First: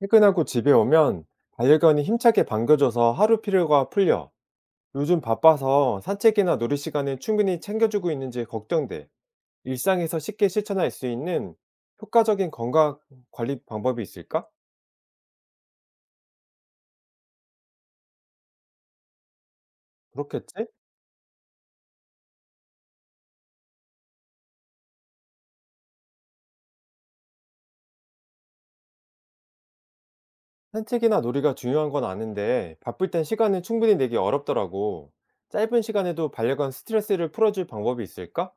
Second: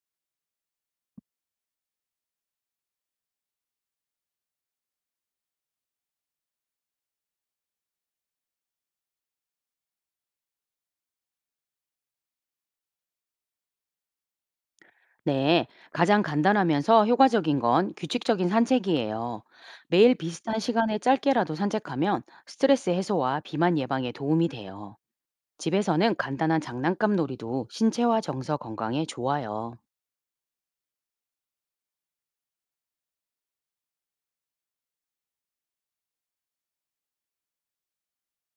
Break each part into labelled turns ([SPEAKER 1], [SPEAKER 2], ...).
[SPEAKER 1] 퇴근하고 집에 오면 반려견이 힘차게 반겨줘서 하루 피로가 풀려. 요즘 바빠서 산책이나 놀이 시간을 충분히 챙겨주고 있는지 걱정돼. 일상에서 쉽게 실천할 수 있는 효과적인 건강 관리 방법이 있을까?
[SPEAKER 2] 네, 가장 간단하면서 효과적인 건 규칙적인 산책이에요. 매일 비슷한
[SPEAKER 1] 그렇겠지?
[SPEAKER 2] 시간에 짧게라도 산책하면 스트레스 해소와 비만 예방에 도움이 돼요. 집에서는 간단한 장난감 놀이도 신체와 정서 건강에 좋아요.
[SPEAKER 1] 산책이나 놀이가 중요한 건 아는데 바쁠 땐 시간을 충분히 내기 어렵더라고. 짧은 시간에도 반려견 스트레스를 풀어줄 방법이 있을까?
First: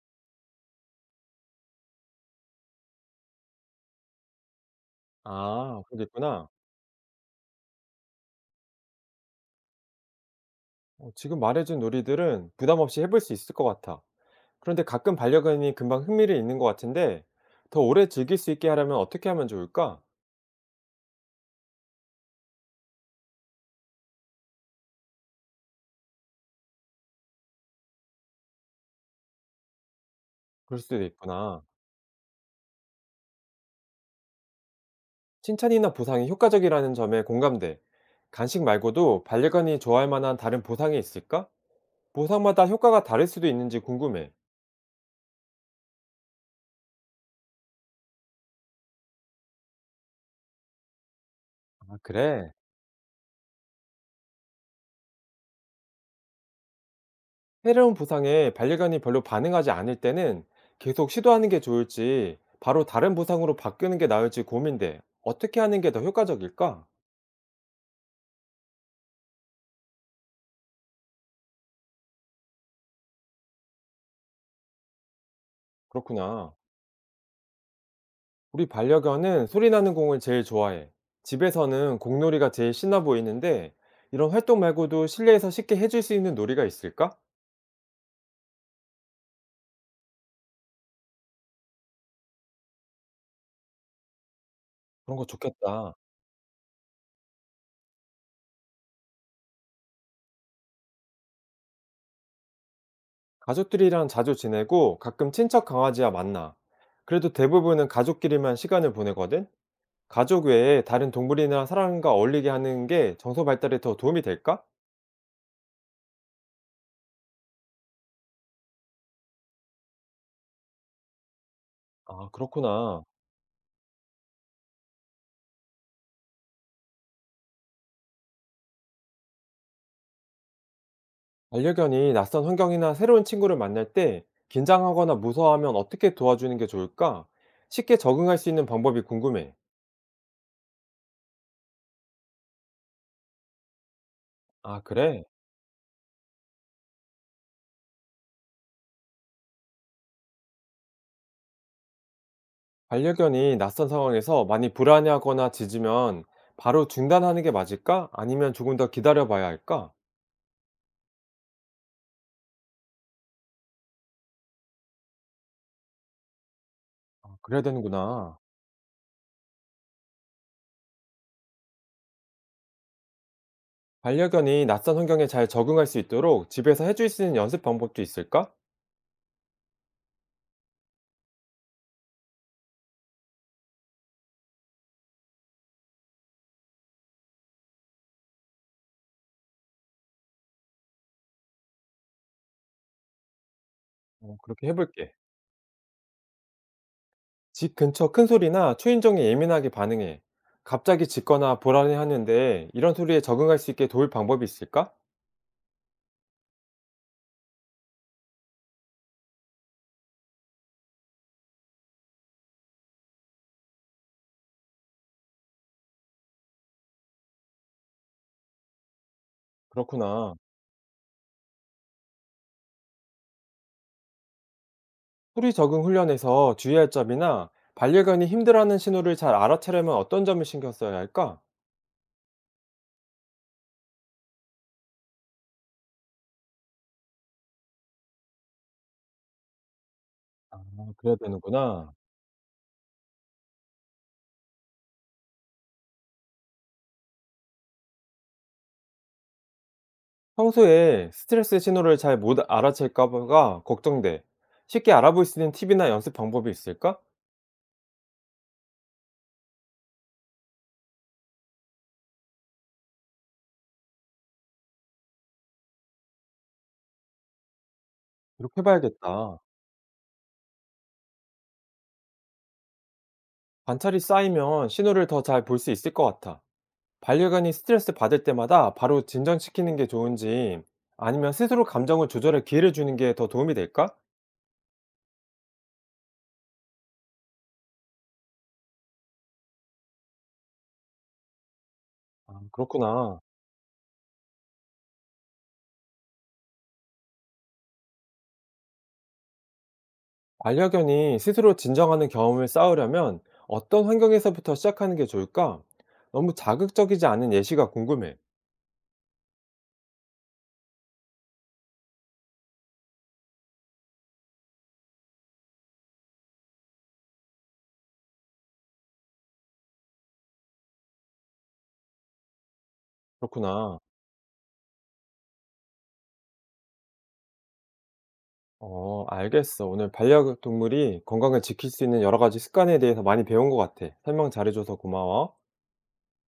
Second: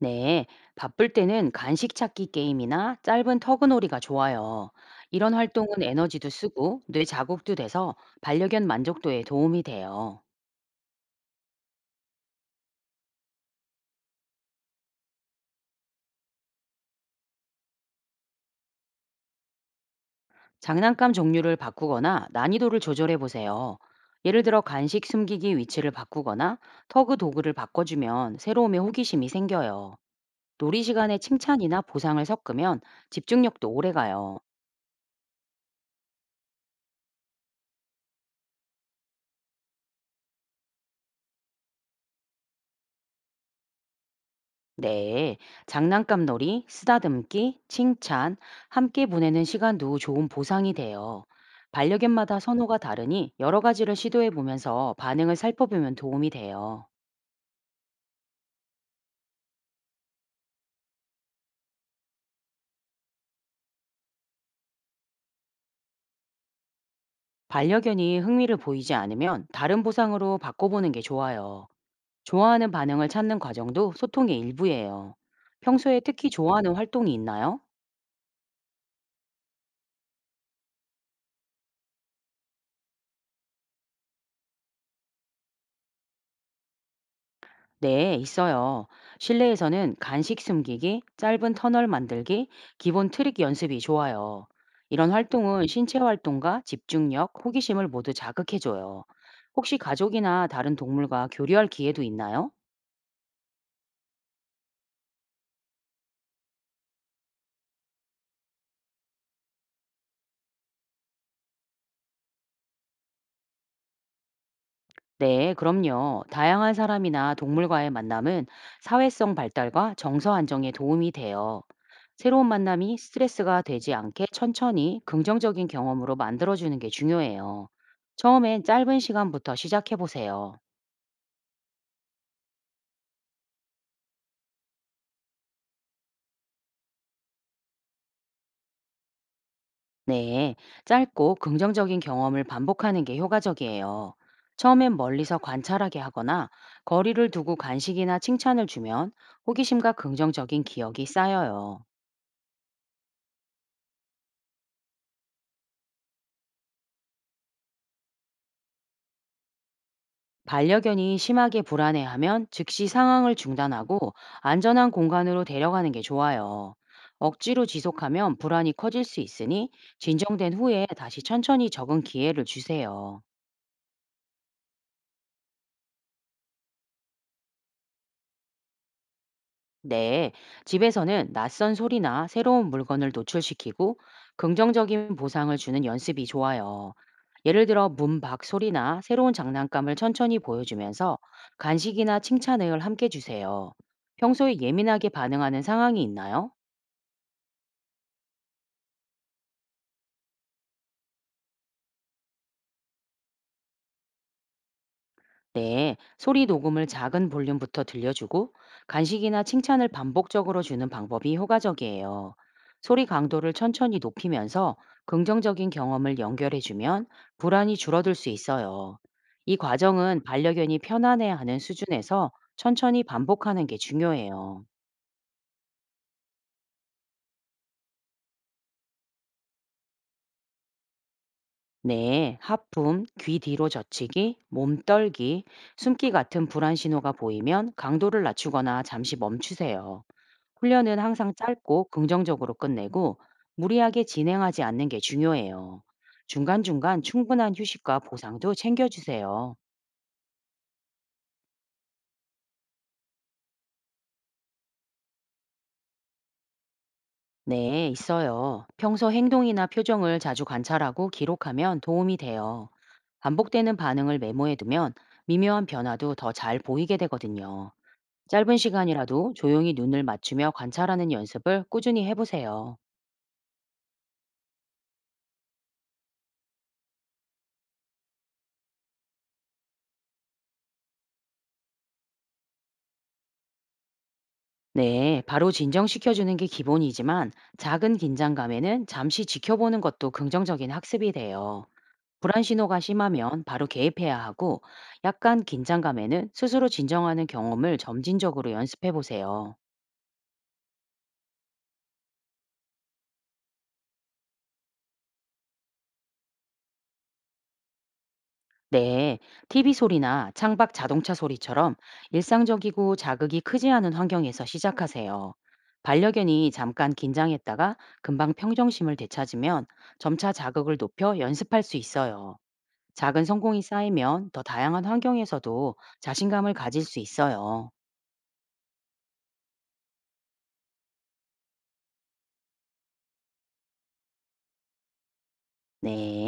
[SPEAKER 2] 네, 바쁠 때는 간식 찾기 게임이나 짧은 터그놀이가 좋아요. 이런 활동은
[SPEAKER 1] 아,
[SPEAKER 2] 에너지도
[SPEAKER 1] 그러겠구나.
[SPEAKER 2] 쓰고 뇌 자극도 돼서 반려견 만족도에 도움이 돼요.
[SPEAKER 1] 지금 말해준 놀이들은 부담 없이 해볼 수 있을 것 같아. 그런데 가끔 반려견이 금방 흥미를 잃는 것 같은데 더 오래 즐길 수 있게 하려면 어떻게 하면 좋을까?
[SPEAKER 2] 장난감 종류를 바꾸거나 난이도를 조절해 보세요. 예를 들어 간식 숨기기 위치를 바꾸거나 터그 도구를 바꿔주면 새로움에 호기심이 생겨요.
[SPEAKER 1] 그럴
[SPEAKER 2] 놀이
[SPEAKER 1] 수도
[SPEAKER 2] 시간에
[SPEAKER 1] 있구나.
[SPEAKER 2] 칭찬이나 보상을 섞으면 집중력도 오래 가요.
[SPEAKER 1] 칭찬이나 보상이 효과적이라는 점에 공감돼. 간식 말고도 반려견이 좋아할 만한 다른 보상이 있을까? 보상마다 효과가 다를 수도 있는지 궁금해.
[SPEAKER 2] 네, 장난감 놀이, 쓰다듬기, 칭찬, 함께 보내는 시간도 좋은 보상이 돼요.
[SPEAKER 1] 아,
[SPEAKER 2] 반려견마다
[SPEAKER 1] 그래.
[SPEAKER 2] 선호가 다르니 여러 가지를 시도해 보면서 반응을 살펴보면 도움이 돼요.
[SPEAKER 1] 새로운 보상에 반려견이 별로 반응하지 않을 때는 계속 시도하는 게 좋을지 바로 다른 보상으로 바꾸는 게 나을지 고민돼. 어떻게 하는 게 더 효과적일까?
[SPEAKER 2] 반려견이 흥미를 보이지 않으면 다른 보상으로 바꿔보는 게 좋아요. 좋아하는 반응을 찾는 과정도 소통의 일부예요. 평소에 특히
[SPEAKER 1] 그렇구나.
[SPEAKER 2] 좋아하는 활동이 있나요?
[SPEAKER 1] 우리 반려견은 소리 나는 공을 제일 좋아해. 집에서는 공놀이가 제일 신나 보이는데, 이런 활동 말고도 실내에서 쉽게 해줄 수 있는 놀이가 있을까?
[SPEAKER 2] 네, 있어요. 실내에서는 간식 숨기기, 짧은 터널 만들기, 기본 트릭 연습이 좋아요. 이런
[SPEAKER 1] 그런 거
[SPEAKER 2] 활동은
[SPEAKER 1] 좋겠다.
[SPEAKER 2] 신체 활동과 집중력, 호기심을 모두 자극해줘요. 혹시 가족이나 다른 동물과 교류할 기회도 있나요?
[SPEAKER 1] 가족들이랑 자주 지내고 가끔 친척 강아지와 만나. 그래도 대부분은 가족끼리만 시간을 보내거든? 가족 외에 다른 동물이나 사람과 어울리게 하는 게 정서 발달에 더 도움이 될까?
[SPEAKER 2] 네, 그럼요. 다양한 사람이나 동물과의 만남은 사회성 발달과 정서 안정에 도움이 돼요.
[SPEAKER 1] 아,
[SPEAKER 2] 새로운 만남이
[SPEAKER 1] 그렇구나.
[SPEAKER 2] 스트레스가 되지 않게 천천히 긍정적인 경험으로 만들어주는 게 중요해요. 처음엔 짧은 시간부터 시작해 보세요.
[SPEAKER 1] 반려견이 낯선 환경이나 새로운 친구를 만날 때 긴장하거나 무서워하면 어떻게 도와주는 게 좋을까? 쉽게 적응할 수 있는 방법이 궁금해.
[SPEAKER 2] 네, 짧고 긍정적인 경험을 반복하는 게 효과적이에요.
[SPEAKER 1] 아,
[SPEAKER 2] 처음엔
[SPEAKER 1] 그래?
[SPEAKER 2] 멀리서 관찰하게 하거나 거리를 두고 간식이나 칭찬을 주면 호기심과 긍정적인 기억이 쌓여요.
[SPEAKER 1] 반려견이 낯선 상황에서 많이 불안해하거나 짖으면 바로 중단하는 게 맞을까? 아니면 조금 더 기다려봐야 할까?
[SPEAKER 2] 반려견이 심하게 불안해하면 즉시 상황을 중단하고 안전한 공간으로 데려가는 게 좋아요.
[SPEAKER 1] 아, 그래야
[SPEAKER 2] 억지로 지속하면
[SPEAKER 1] 되는구나.
[SPEAKER 2] 불안이 커질 수 있으니 진정된 후에 다시 천천히 적응 기회를 주세요.
[SPEAKER 1] 반려견이 낯선 환경에 잘 적응할 수 있도록 집에서 해줄 수 있는 연습 방법도 있을까?
[SPEAKER 2] 네, 집에서는 낯선 소리나 새로운 물건을 노출시키고 긍정적인 보상을 주는 연습이 좋아요. 예를 들어 문 밖 소리나 새로운 장난감을 천천히 보여주면서 간식이나 칭찬을 함께 주세요. 평소에
[SPEAKER 1] 그렇게
[SPEAKER 2] 예민하게
[SPEAKER 1] 해볼게.
[SPEAKER 2] 반응하는 상황이 있나요?
[SPEAKER 1] 집 근처 큰 소리나 초인종에 예민하게 반응해. 갑자기 짖거나 불안해하는데 이런 소리에 적응할 수 있게 도울 방법이 있을까?
[SPEAKER 2] 네, 소리 녹음을 작은 볼륨부터 들려주고 간식이나 칭찬을 반복적으로 주는 방법이 효과적이에요. 소리 강도를 천천히 높이면서 긍정적인 경험을 연결해주면 불안이 줄어들 수 있어요. 이 과정은
[SPEAKER 1] 그렇구나.
[SPEAKER 2] 반려견이 편안해하는 수준에서 천천히 반복하는 게 중요해요.
[SPEAKER 1] 소리 적응 훈련에서 주의할 점이나 반려견이 힘들어하는 신호를 잘 알아채려면 어떤 점을 신경 써야 할까?
[SPEAKER 2] 네, 하품, 귀 뒤로 젖히기, 몸 떨기, 숨기 같은 불안 신호가 보이면 강도를 낮추거나 잠시 멈추세요.
[SPEAKER 1] 아,
[SPEAKER 2] 훈련은
[SPEAKER 1] 그래야
[SPEAKER 2] 항상 짧고
[SPEAKER 1] 되는구나.
[SPEAKER 2] 긍정적으로 끝내고 무리하게 진행하지 않는 게 중요해요. 중간중간 충분한 휴식과 보상도 챙겨주세요.
[SPEAKER 1] 평소에 스트레스 신호를 잘 못 알아챌까봐 걱정돼. 쉽게 알아볼 수 있는 팁이나 연습 방법이 있을까?
[SPEAKER 2] 네, 있어요. 평소 행동이나 표정을 자주 관찰하고 기록하면 도움이 돼요. 반복되는 반응을 메모해두면 미묘한 변화도 더 잘 보이게 되거든요.
[SPEAKER 1] 이렇게
[SPEAKER 2] 짧은 시간이라도
[SPEAKER 1] 해봐야겠다.
[SPEAKER 2] 조용히 눈을 맞추며 관찰하는 연습을 꾸준히 해보세요.
[SPEAKER 1] 관찰이 쌓이면 신호를 더 잘 볼 수 있을 것 같아. 반려견이 스트레스 받을 때마다 바로 진정시키는 게 좋은지 아니면 스스로 감정을 조절할 기회를 주는 게 더 도움이 될까?
[SPEAKER 2] 네, 바로 진정시켜주는 게 기본이지만 작은 긴장감에는 잠시 지켜보는 것도 긍정적인 학습이 돼요.
[SPEAKER 1] 아,
[SPEAKER 2] 불안 신호가
[SPEAKER 1] 그렇구나.
[SPEAKER 2] 심하면 바로 개입해야 하고 약간 긴장감에는 스스로 진정하는 경험을 점진적으로 연습해 보세요.
[SPEAKER 1] 반려견이 스스로 진정하는 경험을 쌓으려면 어떤 환경에서부터 시작하는 게 좋을까? 너무 자극적이지 않은 예시가 궁금해.
[SPEAKER 2] 네, TV 소리나 창밖 자동차 소리처럼 일상적이고 자극이 크지 않은 환경에서 시작하세요. 반려견이 잠깐 긴장했다가 금방 평정심을 되찾으면 점차 자극을 높여 연습할 수 있어요. 작은 성공이
[SPEAKER 1] 그렇구나.
[SPEAKER 2] 쌓이면 더 다양한 환경에서도 자신감을 가질 수 있어요.
[SPEAKER 1] 알겠어. 오늘 반려동물이 건강을 지킬 수 있는 여러 가지 습관에 대해서 많이 배운 것 같아. 설명 잘해줘서 고마워.
[SPEAKER 2] 네.